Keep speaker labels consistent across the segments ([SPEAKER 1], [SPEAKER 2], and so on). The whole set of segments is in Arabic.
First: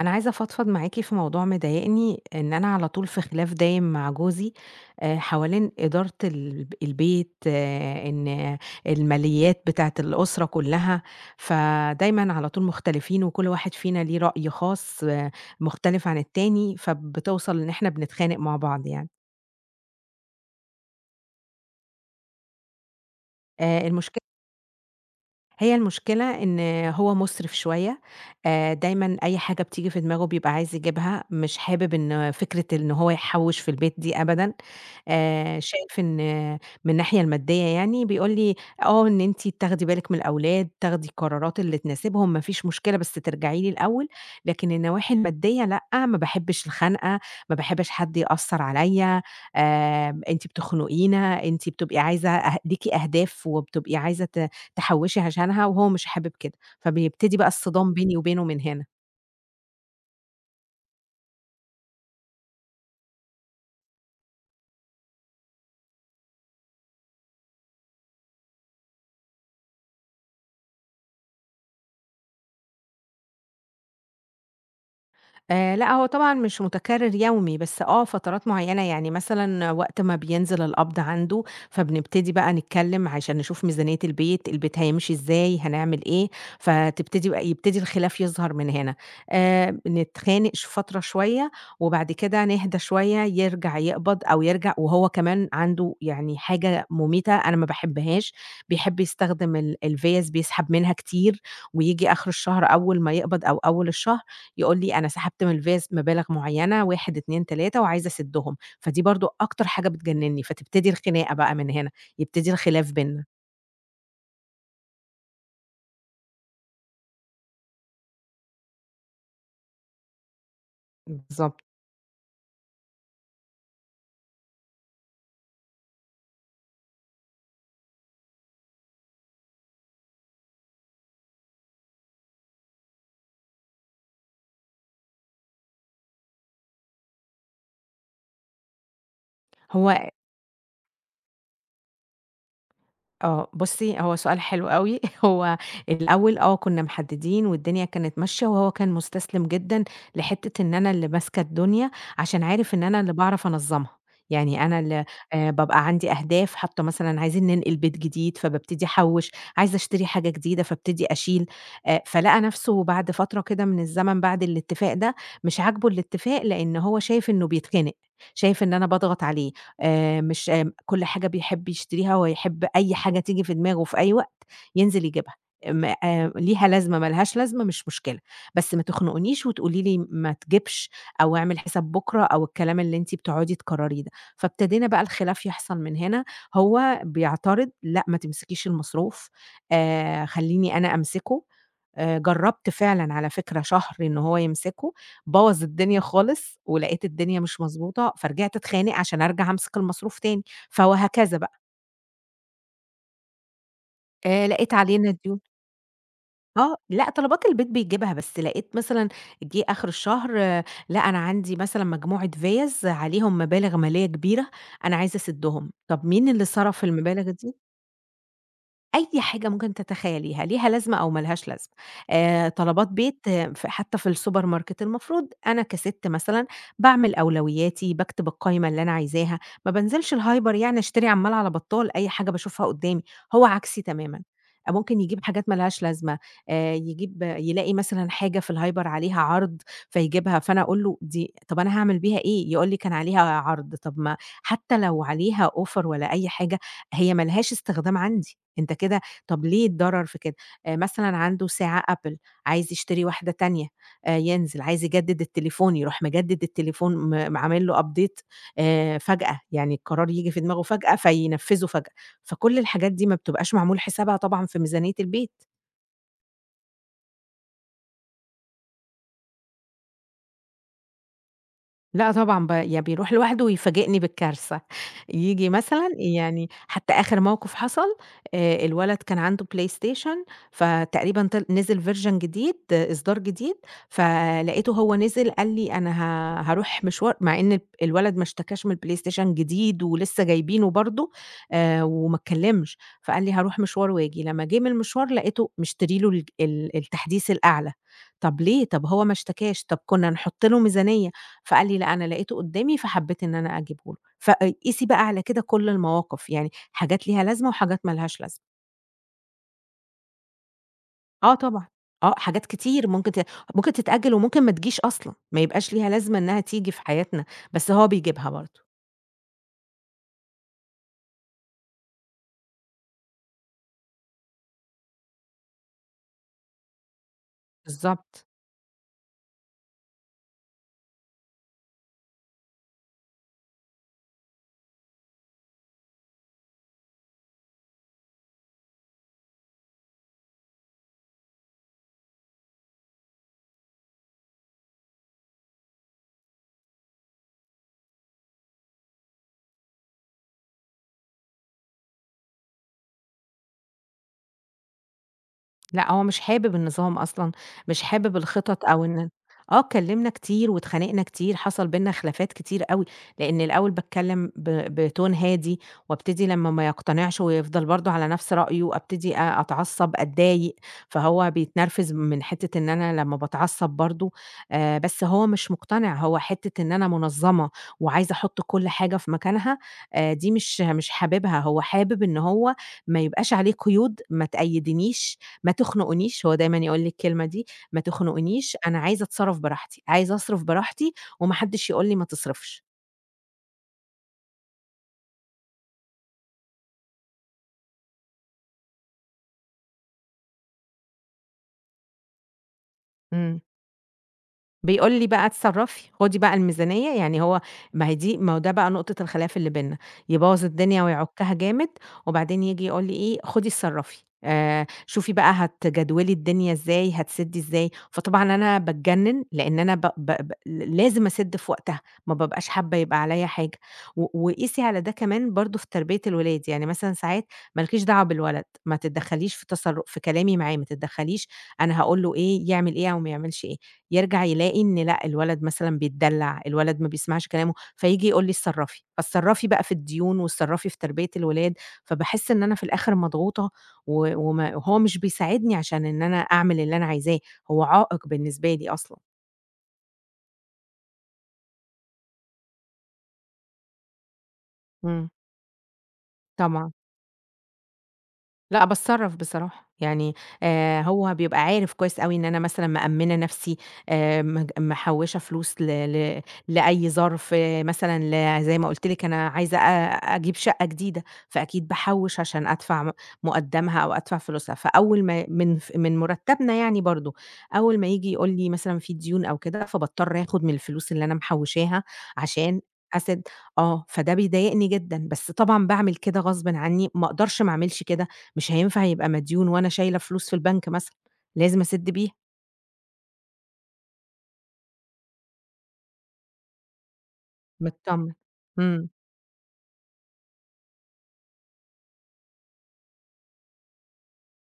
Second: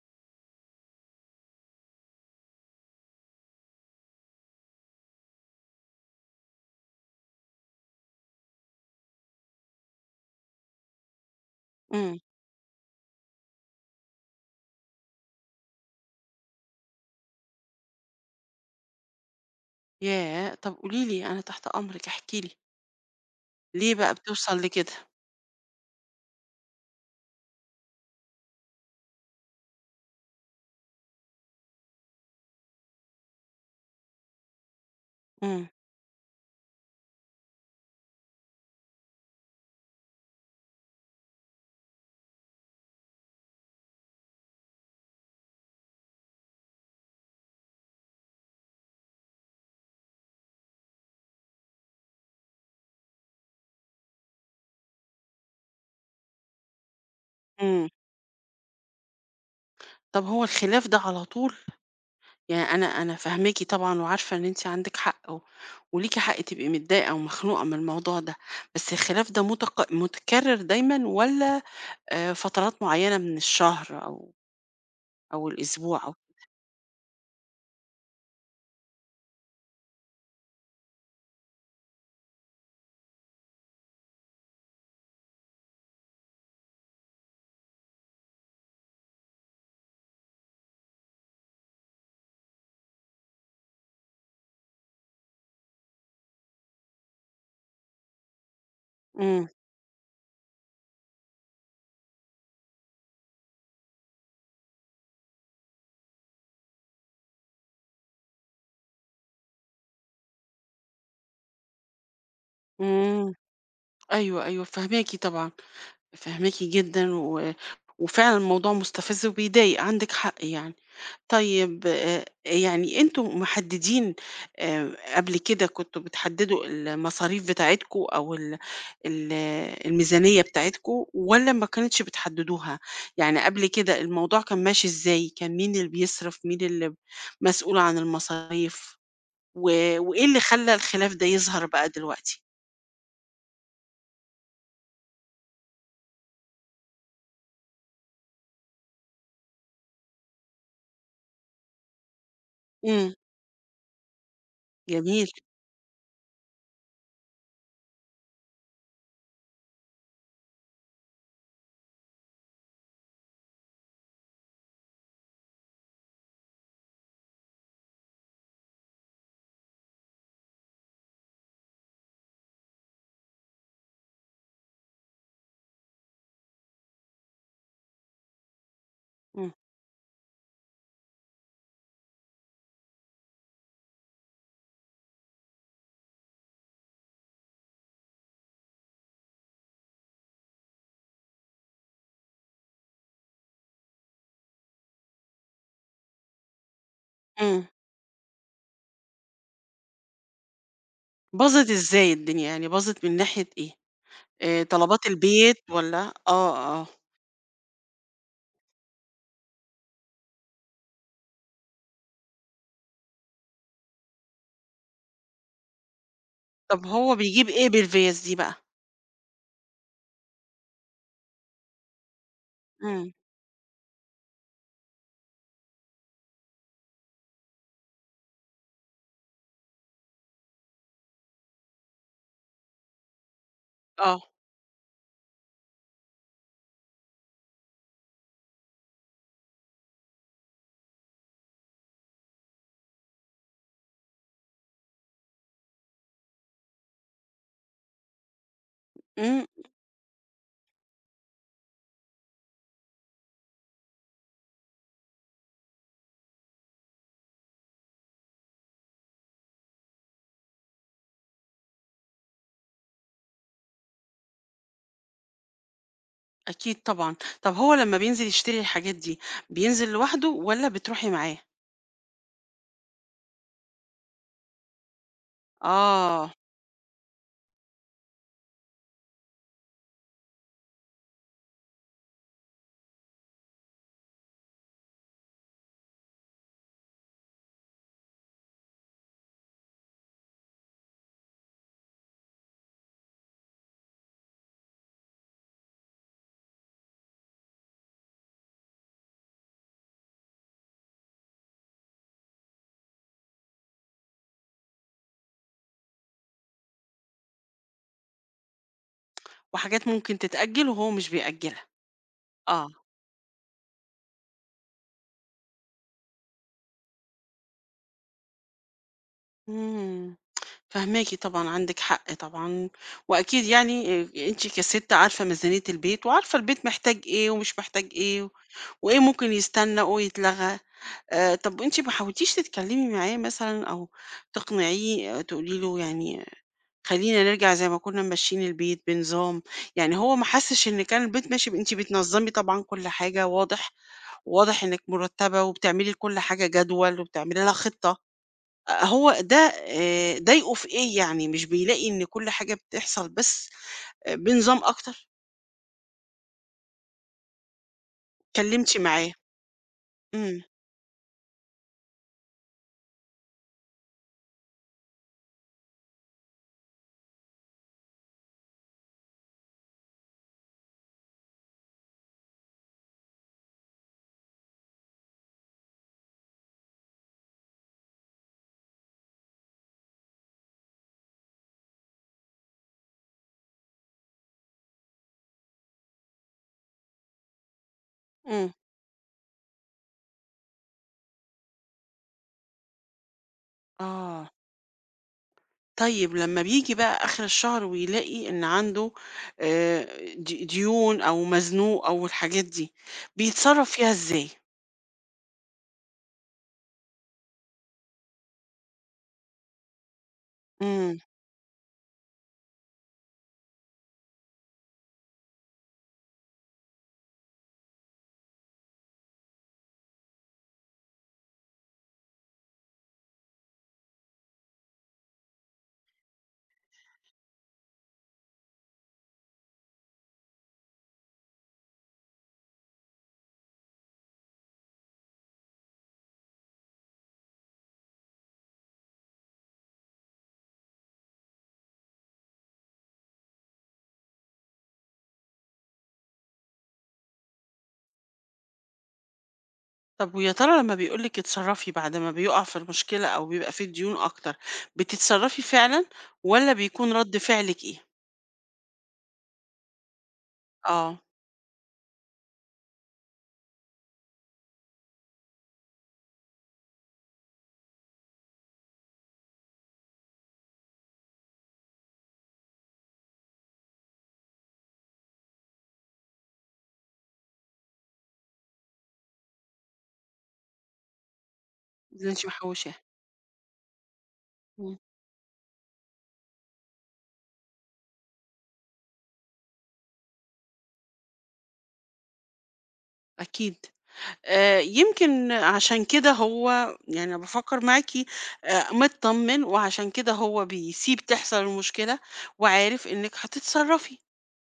[SPEAKER 1] أنا عايزة أفضفض معاكِ في موضوع مضايقني، إن أنا على طول في خلاف دايم مع جوزي حوالين إدارة البيت، آه، إن الماليات بتاعة الأسرة كلّها،
[SPEAKER 2] إمم،
[SPEAKER 1] فدايمًا على طول مختلفين وكل واحد فينا ليه رأي خاص آه، مختلف عن التاني، فبتوصل إن إحنا بنتخانق مع بعض يعني.
[SPEAKER 2] ياه! طب قولي لي، أنا تحت أمرِك، احكي لي، ليه بقى
[SPEAKER 1] المشكلة
[SPEAKER 2] بتوصل لكده؟
[SPEAKER 1] المشكلة إن هو مُسرِف شوية، دايمًا أي حاجة بتيجي في دماغه بيبقى عايز يجيبها، مش حابب إن فكرة إن هو يحوِّش في البيت دي أبدًا،
[SPEAKER 2] إمم،
[SPEAKER 1] شايف إن من الناحية المادية يعني بيقول لي: "آه، إن أنتِ تاخدي بالِك من الأولاد، تاخدي القرارات اللي تناسبهم، ما فيش مشكلة بس ترجعي لي الأول، لكن النواحي المادية لأ، ما باحبش الخنقة، ما باحبش حد يأثّر عليَّ، أنتِ بتخنقينا، أنتِ بتبقي عايزة أه ليكِ أهداف وبتبقي عايزة تحوّشي عشانها وهو مش حابب كده، فبيبتدي بقى
[SPEAKER 2] إمم،
[SPEAKER 1] الصدام بيني وبينه من هنا.
[SPEAKER 2] طب هو الخلاف ده على طول؟ يعني أنا فاهماكِ طبعًا وعارفة إن أنتِ عندِك حق و وليكِ حق تبقي متضايقة ومخنوقة من الموضوع ده، بس الخلاف ده متكرر دايمًا والّا فترات معينة من الشهر أو
[SPEAKER 1] لأ،
[SPEAKER 2] الأسبوع
[SPEAKER 1] هو
[SPEAKER 2] أو
[SPEAKER 1] طبعًا مش متكرر يومي، بس آه فترات معيّنة، يعني مثلًا وقت ما بينزل القبض عنده، فبنبتدي بقى نتكلم عشان نشوف ميزانية البيت، البيت هيمشي إزاي، هنعمل إيه، فتبتدي بقى يبتدي الخلاف يظهر من هنا، نتخانق فترة شوية، وبعد كده نهدى شوية، يرجع يقبض أو يرجع وهو كمان عنده يعني حاجة مميتة أنا ما باحبهاش، بيحب
[SPEAKER 2] إمم،
[SPEAKER 1] يستخدم الفِيَّز، بيسحب منها كتير، وييجي آخر الشهر أول ما يقبض أو أول الشهر يقول لي أنا سحبت من الفيز مبالغ معيّنة 1، 2، 3 وعايز أسدّهم، فدي برضه أكتر حاجة بتجنّني، فتبتدي الخناقة بقى من هنا، يبتدي الخلاف بيننا.
[SPEAKER 2] إمم، أيوه، أيوه، فاهماكِ طبعًا، فاهماكِ جدًا وفعلًا الموضوع مستفز وبيضايق، عندِك حق يعني.
[SPEAKER 1] بالضبط.
[SPEAKER 2] طيب يعني أنتم محددين قبل كده كنتم بتحددوا المصاريف بتاعتكم أو ال ال الميزانية بتاعتكم والّا ما كانتش بتحددوها؟ يعني قبل كده الموضوع كان ماشي إزاي؟ كان مين اللي بيصرف، مين اللي مسؤول عن المصاريف، و
[SPEAKER 1] هو
[SPEAKER 2] وإيه اللي خلّى الخلاف ده يظهر بقى دلوقتي؟
[SPEAKER 1] آه، بُصّي، هو سؤال حلو أوي هو الأول آه، كُنّا محدّدين والدنيا كانت ماشية وهو كان مُستسلم جدًا لحتّة إن أنا اللي ماسكة الدنيا، عشان عارف إن أنا اللي
[SPEAKER 2] إمم،
[SPEAKER 1] باعرف أنظّمها، يعني أنا اللي
[SPEAKER 2] جميل،
[SPEAKER 1] بابقى عندي أهداف حاطّة مثلًا عايزين ننقل بيت جديد، فبابتدي أحوّش، عايزة أشتري حاجة جديدة فابتدي أشيل، فلقى نَفْسه بعد فترة كده من الزمن بعد الاتفاق ده، مش عاجبه الاتفاق لإن هو شايف إنه بيتخنق، شايف إن أنا باضغط عليه، مش كل حاجة بيحب يشتريها، هو يحب أي حاجة تيجي في دماغه في أي وقت ينزل يجيبها، م ليها لازمة ما لهاش لازمة مش مشكلة، بس ما تخنقنيش
[SPEAKER 2] إمم،
[SPEAKER 1] وتقولي لي ما تجيبش أو اعمل حساب بُكرة أو الكلام اللي أنتِ بتقعدي تكرريه ده، فابتدينا بقى الخلاف يحصل من هنا، هو بيعترض لأ ما تمسكيش المصروف، خلّيني أنا أمسكه. جرّبت فعلًا على فكرة شهر إن هو يمسكه، بوّظ الدنيا خالص ولقيت الدنيا مش
[SPEAKER 2] إمم،
[SPEAKER 1] مضبوطة، فرجعت اتخانق عشان أرجع أمسك المصروف تاني، فوهكذا بقى.
[SPEAKER 2] باظت إزاي الدنيا، يعني باظت من ناحية إيه؟
[SPEAKER 1] لقيت
[SPEAKER 2] طلبات
[SPEAKER 1] علينا ديون.
[SPEAKER 2] البيت والّا آه،
[SPEAKER 1] آه،
[SPEAKER 2] آه.
[SPEAKER 1] لأ طلبات البيت بيجيبها، بس لقيت مثلًا جه آخر الشهر آه، لأ أنا عندي مثلًا مجموعة فِيَّز عليهم مبالغ مالية كبيرة، أنا عايزة أسدّهم، طَب مين اللي صرف
[SPEAKER 2] طب هو
[SPEAKER 1] المبالغ
[SPEAKER 2] بيجيب
[SPEAKER 1] دي؟
[SPEAKER 2] إيه بالفيَّز دي بقى؟
[SPEAKER 1] أي حاجة ممكن تتخيليها، ليها لازمة أو ما لهاش لازمة. طلبات
[SPEAKER 2] إمم،
[SPEAKER 1] بيت، ف حتّى في السوبر ماركت، المفروض أنا كسِت مثلًا باعمل أولوياتي، باكتب القايمة اللي أنا عايزاها، ما بانزلش الهايبر يعني أشتري عمّال على بطّال أي حاجة باشوفها قُدّامي، هو عكسي
[SPEAKER 2] آه،
[SPEAKER 1] تمامًا. آه، ممكن يجيب حاجات ما لهاش لازمة، يجيب يلاقي مثلًا حاجة في الهايبر عليها عرض فيجيبها، فأنا أقول له: "دي طَب أنا هاعمل بيها إيه؟" يقول لي: "كان عليها عرض." طَب ما حتّى لو عليها offer ولا أي حاجة هي ما لهاش استخدام عندي، أنت كده
[SPEAKER 2] إمم،
[SPEAKER 1] طب ليه الضرر في كده؟ مثلًا عنده ساعة Apple، عايز يشتري واحدة تانية. ينزل، عايز يجدد التليفون يروح مجدد التليفون م م عامل له update. فجأة، يعني القرار ييجي في دماغه فجأة فينفذه فجأة، فكل الحاجات دي ما بتبقاش معمول حسابها طبعًا في ميزانية البيت.
[SPEAKER 2] أكيد طبعًا. طب هو لمّا بينزل يشتري الحاجات دي، بينزل لوحده والّا بتروحي معاه؟
[SPEAKER 1] لأ طبعًا ب يعني بيروح لوحده ويفاجئني بالكارثة، ييجي مثلًا
[SPEAKER 2] آه،
[SPEAKER 1] يعني حتى آخر موقف حصل الولد كان عنده PlayStation فتقريبًا طل نزل version جديد، إصدار جديد، فلقيته هو نزل قال لي: "أنا هاروح مشوار" مع إن الولد ما اشتكاش من الPlayStation جديد ولسه جايبينه برضه وما اتكلمش، فقال لي: "هاروح مشوار وآجي." لمّا جه من المشوار لقيته مشتري له الج ال التحديث الأعلى، طب ليه؟ طب هو ما اشتكاش، طب كنا نحط له ميزانية. فقال لي: "لأ، أنا لقيته قدّامي فحبّيت إن أنا أجيبه له." فقيسي بقى على كده كل المواقف، يعني حاجات ليها لازمة وحاجات ما لهاش لازمة.
[SPEAKER 2] وحاجات ممكن تتأجّل وهو مش
[SPEAKER 1] آه
[SPEAKER 2] بيأجّلها،
[SPEAKER 1] طبعًا، آه، حاجات
[SPEAKER 2] آه،
[SPEAKER 1] كتير ممكن تتأجّل وممكن ما تجيش أصلًا، ما يبقاش ليها لازمة إنّها تيجي في حياتنا، بس هو بيجيبها برضه.
[SPEAKER 2] إمم، فاهماكِ طبعًا، عندِك حق طبعًا، وأكيد يعني أنتِ كسِت عارفة ميزانية البيت، وعارفة البيت محتاج إيه ومش محتاج إيه،
[SPEAKER 1] بالضبط.
[SPEAKER 2] وإيه ممكن يستنى ويتلغى. طب أنتِ ما حاولتيش تتكلمي معاه مثلًا أو تقنعيه تقولي له يعني خلّينا نرجع زي ما كُنّا ممشّيين البيت بنظام، يعني هو ما حسّش إن كان البيت ماشي ب أنتِ بتنظّمي طبعًا كل حاجة واضح، واضح إنِّك مُرتّبة وبتعملي لكل حاجة جدول وبتعملي لها خطة، هو ده ضايقه في إيه يعني، مش بيلاقي إن كل حاجة بتحصل بس بنظام أكتر؟
[SPEAKER 1] لأ، هو مش حابب النظام أصلًا، مش حابب الخطط
[SPEAKER 2] اتكلّمتِ
[SPEAKER 1] أو إن
[SPEAKER 2] معاه؟
[SPEAKER 1] آه، اتكلّمنا
[SPEAKER 2] إمم،
[SPEAKER 1] كتير واتخانقنا كتير، حصل بيننا خلافات كتير أوي، لإن الأول باتكلّم ب بتون هادي وابتدي لمّا ما يقتنعش ويفضل برضه على نَفْس رأيه، أبتدي أتعصّب، أتضايق، فهو بيتنرفز من حتّة إن أنا لمّا باتعصّب برضه بس هو مش مقتنع، هو حتّة إن أنا منظّمة وعايزة أحُط كل حاجة في مكانها. دي مش حاببها، هو حابب إن هو ما يبقاش عليه قيود، ما تقيّدنيش ما تخنقونيش، هو دايمًا يقول لي الكلمة دي، ما
[SPEAKER 2] إمم،
[SPEAKER 1] تخنقونيش أنا عايزة أتصرّف براحتي، عايزة أصرف براحتي وما حدّش يقول لي ما تصرفش.
[SPEAKER 2] آه، طيب لمّا بييجي بقى آخِر الشهر ويلاقي إن عنده آآ ديون أو مزنوق أو الحاجات دي،
[SPEAKER 1] إمم.
[SPEAKER 2] بيتصرّف فيها إزاي؟
[SPEAKER 1] بيقول لي بقى: "اتصرّفي، خُدي بقى الميزانية." يعني هو ما هي دي ما هو ده بقى نقطة الخلاف اللي بيننا، يبوّظ الدنيا
[SPEAKER 2] إمم.
[SPEAKER 1] ويعُكّها جامد وبعدين ييجي يقول لي إيه: "خُدي اتصرّفي، شوفي بقى هتجدولي الدنيا إزاي، هتسِدّي إزاي." فطبعًا أنا باتجنّن، لإن أنا ب ب ب لازم أسِد في وقتها، ما بابقاش حابّة يبقى عليّا حاجة، وقيسي على ده كمان برضه في تربية الولاد، يعني مثلًا ساعات ما لكيش دعوة بالولد، ما تتدخّليش في في كلامي معاه، ما تتدخّليش أنا هاقول له إيه، يعمل إيه أو ما يعملش إيه. يرجع يلاقي إن لأ، الولد مثلًا بيتدلّع، الولد ما بيسمعش كلامه، فييجي يقول لي اتصرّفي، فاتصرّفي بقى في الديون واتصرّفي في تربية الولاد، فباحس إن أنا في الآخر مضغوطة و وما وهو مش بيساعدني عشان إن أنا أعمل اللي أنا عايزاه، هو عائق بالنسبة لي أصلًا.
[SPEAKER 2] طب ويا ترى لما بيقول لِك اتصرّفي بعد ما بيُقع في المشكلة أو بيبقى في ديون أكتر،
[SPEAKER 1] إمم.
[SPEAKER 2] بتتصرّفي فعلًا والّا
[SPEAKER 1] طبعًا.
[SPEAKER 2] بيكون رَد فعلِك إيه؟
[SPEAKER 1] لأ، باتصرّف بصراحة، يعني
[SPEAKER 2] آه،
[SPEAKER 1] هو بيبقى عارف كويس أوي إن أنا مثلًا مأمّنة نَفْسي، مج محوّشة فلوس ل ل لأي ظرف، مثلًا زي ما قُلت لِك أنا عايزة أجيب شقة جديدة، فأكيد باحوّش عشان أدفع مُقدّمها أو أدفع فلوسها، فأول ما من مُرتّبنا يعني برضه، أول ما ييجي يقول لي مثلًا في ديون أو كده، فباضطر آخُد من الفلوس اللي أنا محوّشاها
[SPEAKER 2] اللي أنتِ
[SPEAKER 1] عشان
[SPEAKER 2] محوّشاه،
[SPEAKER 1] أسد آه، فده بيضايقني
[SPEAKER 2] إمم،
[SPEAKER 1] جدًا، بس طبعًا باعمل كده غصبٍ عنّي، ما أقدرش ما أعملش كده، مش هينفع يبقى مديون وأنا شايلة فلوس في البنك مثلًا، لازم أسِدّ بيها،
[SPEAKER 2] أكيد. يمكن عشان كده هو يعني أنا بافكّر معاكِ
[SPEAKER 1] متطمن. إمم،
[SPEAKER 2] متطمّن وعشان كده هو بيسيب تحصل المشكلة وعارف إنِّك هتتصرّفي،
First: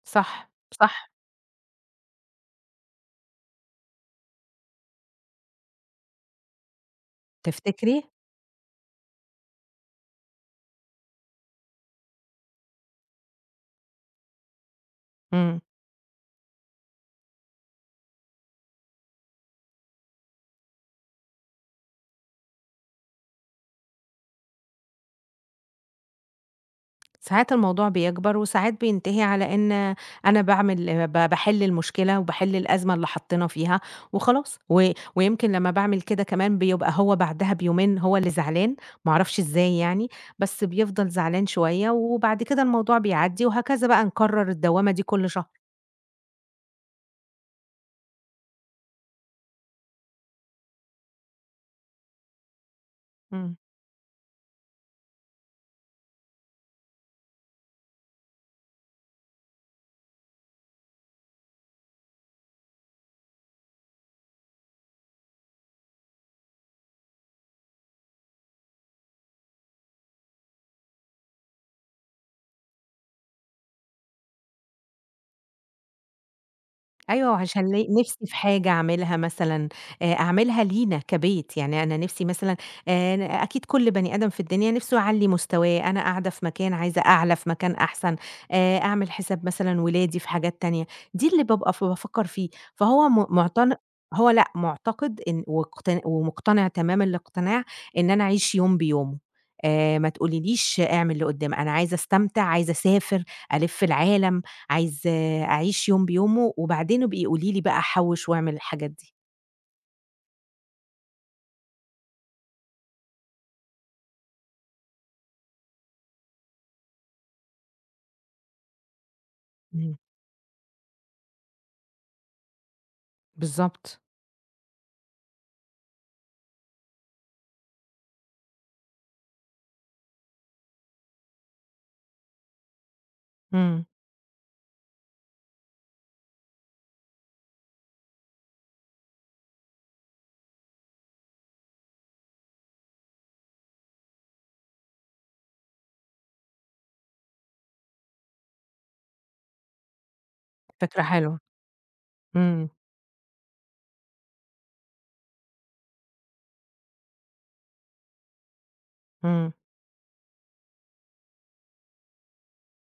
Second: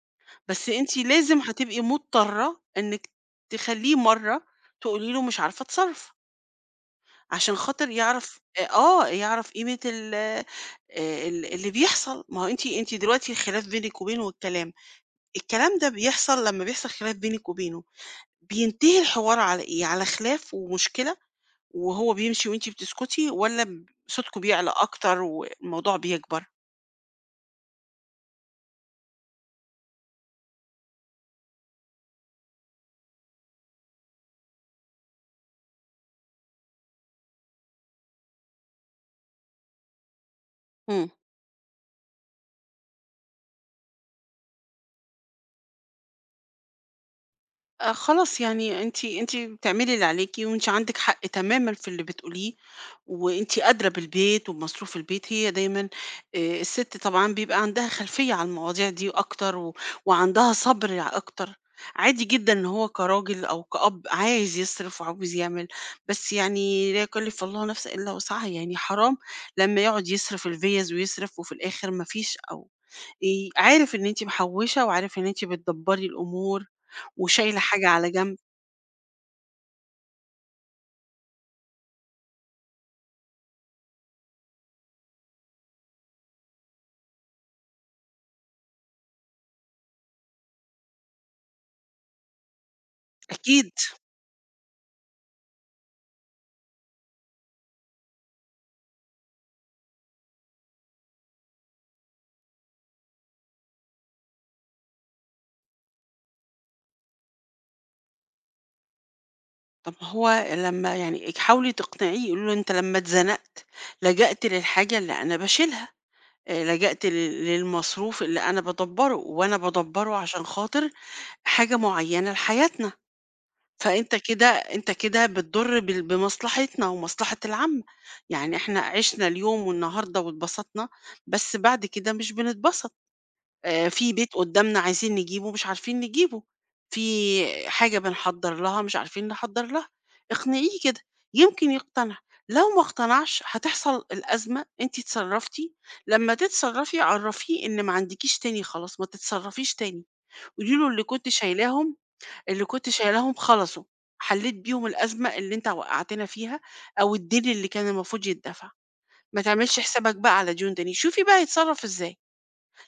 [SPEAKER 1] صح،
[SPEAKER 2] بس أنتِ
[SPEAKER 1] صح،
[SPEAKER 2] لازم هتبقي مضطرة إنِّك تخلّيه مرّة تقولي له مش عارفة أتصرّف. عشان خاطر
[SPEAKER 1] تفتكري؟
[SPEAKER 2] يعرف يعرف قيمة ال ال اللي بيحصل، ما هو أنتِ دلوقتي الخلاف بينِك وبينه الكلام،
[SPEAKER 1] إمم،
[SPEAKER 2] الكلام ده بيحصل لمّا بيحصل خلاف بينِك وبينه، بينتهي الحوار على إيه؟ على خلاف ومشكلة وهو بيمشي وأنتِ بتسكتي والّا صوتكم بيعلى أكتر والموضوع بيكبر؟
[SPEAKER 1] ساعات الموضوع بيكبر وساعات بينتهي على إن أنا باعمل ب باحل المشكلة وباحل الأزمة اللي حطّينا فيها وخلاص، ويمكن لمّا باعمل كده كمان بيبقى هو بعدها بيومين هو اللي زعلان، ما أعرفش إزاي يعني، بس
[SPEAKER 2] إمم.
[SPEAKER 1] بيفضل زعلان شوية وبعد كده الموضوع بيعدّي وهكذا بقى نكرّر الدوّامة دي كل شهر.
[SPEAKER 2] خلاص يعني أنتِ بتعملي اللي عليكِ وأنتِ عندِك حق تمامًا في اللي بتقوليه
[SPEAKER 1] إمم.
[SPEAKER 2] وأنتِ أدرى بالبيت وبمصروف البيت، هي دايمًا الست طبعًا بيبقى عندها خلفية على المواضيع دي أكتر وعندها صبر أكتر. عادي جدًا إن هو كراجل أو كأب عايز يصرف وعاوز يعمل، بس يعني لا يكلّف الله نفسًا إلا وسعها، يعني حرام لمّا يقعد يصرف الفِيَّز ويصرف وفي الآخر ما فيش أو عارف إن أنتِ محوّشة وعارف إن أنتِ بتدبّري الأمور
[SPEAKER 1] أيوه،
[SPEAKER 2] وشايلة
[SPEAKER 1] عشان
[SPEAKER 2] حاجة على
[SPEAKER 1] نِفْسي في
[SPEAKER 2] جنب،
[SPEAKER 1] حاجة أعملها مثلًا، أعملها لينا كبيت، يعني أنا نِفْسي مثلًا ن أكيد كل بني آدم في الدنيا نِفْسه يعلّي مستواه، أنا قاعدة في مكان عايزة أعلى في مكان أحسن، أعمل حساب مثلًا ولادي في حاجات تانية، دي اللي بابقى بافكّر فيه، فهو م مُعتن
[SPEAKER 2] أكيد
[SPEAKER 1] هو لأ، مُعتقد إن ومُقتنع تمام الاقتناع إن أنا أعيش يوم بيومه، ما تقوليليش اعمل لقُدّام، أنا عايزة أستمتع، عايزة أسافر، ألِف العالم، عايزة أعيش يوم بيومه، وبعدين ابقي قولي لي بقى أحوّش واعمل الحاجات دي.
[SPEAKER 2] طب ما هو لمّا يعني حاولي تقنعيه، قولي له: "أنت لمّا اتزنقت لجأت للحاجة اللي أنا باشيلها، لجأت للمصروف اللي أنا بادبّره، وأنا
[SPEAKER 1] إمم،
[SPEAKER 2] بادبّره عشان خاطر حاجة معيّنة لحياتنا،
[SPEAKER 1] بالضبط،
[SPEAKER 2] فأنت كده بتضُر بمصلحتنا ومصلحة العامة، يعني إحنا عِشنا اليوم والنهارده واتبسطنا، بس بعد كده مش بنتبسط."
[SPEAKER 1] إمم،
[SPEAKER 2] في بيت قدّامنا عايزين نجيبه مش عارفين نجيبه، في حاجة بنحضّر لها مش عارفين نحضّر لها، اقنعيه كده، يمكن يقتنع، لو ما اقتنعش هتحصل الأزمة أنتِ اتصرّفتِ، لمّا تتصرّفي عرّفيه إن ما عندكيش تاني خلاص، ما تتصرّفيش تاني، قولي له اللي
[SPEAKER 1] فكرة
[SPEAKER 2] كنت
[SPEAKER 1] حلوة،
[SPEAKER 2] شايلاهم اللي
[SPEAKER 1] إمم،
[SPEAKER 2] كنت شايلاهم خلصوا، حلّيت بيهم الأزمة اللي أنت وقّعتنا فيها أو الدين اللي كان المفروض يتدفع، ما
[SPEAKER 1] إمم،
[SPEAKER 2] تعملش حسابك بقى على ديون تاني، شوفي بقى هيتصرّف إزاي.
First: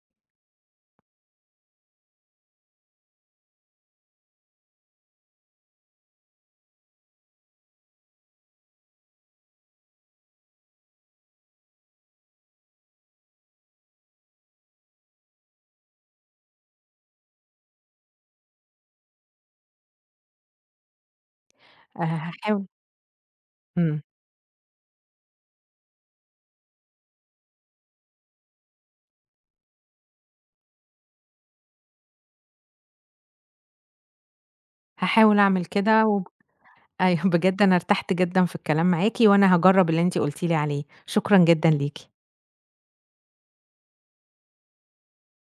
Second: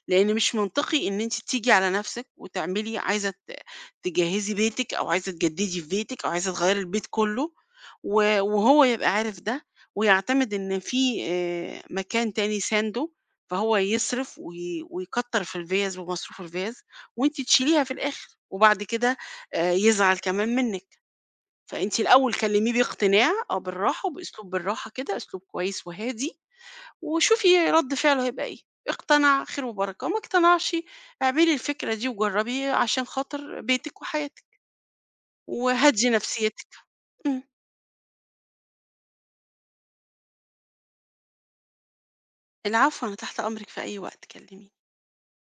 [SPEAKER 2] لأن مش منطقي إن أنتِ تيجي على نفسِك وتعملي عايزة تجهّزي بيتِك أو عايزة تجدّدي في بيتِك أو عايزة تغيّري البيت كُلّه و وهو يبقى عارف ده ويعتمد إن في مكان تاني سانده، فهو يصرف ويكتّر في الفِيَّز ومصروف الفِيَّز وأنتِ تشيليها في الآخر وبعد كده يزعل كمان منِّك. فأنتِ الأول
[SPEAKER 1] هاحاول،
[SPEAKER 2] كلّميه باقتناع،
[SPEAKER 1] إمم،
[SPEAKER 2] بالراحة وبأسلوب بالراحة كده، أسلوب كويس وهادي وشوفي رد فعله هيبقى إيه، اقتنع خير وبركة، ما اقتنعش اعملي الفكرة دي وجربي عشان خاطر بيتِك وحياتِك،
[SPEAKER 1] هاحاول أعمل كده
[SPEAKER 2] وهدّي نفسيتِك.
[SPEAKER 1] أيوه
[SPEAKER 2] إمم،
[SPEAKER 1] بجد أنا ارتحت جدًا في الكلام معاكِ، وأنا هاجرّب اللي أنتِ قُلتِ لي عليه، شكرًا جدًا ليكِ.
[SPEAKER 2] العفو، أنا تحت أمرِك في أي وقت كلميني.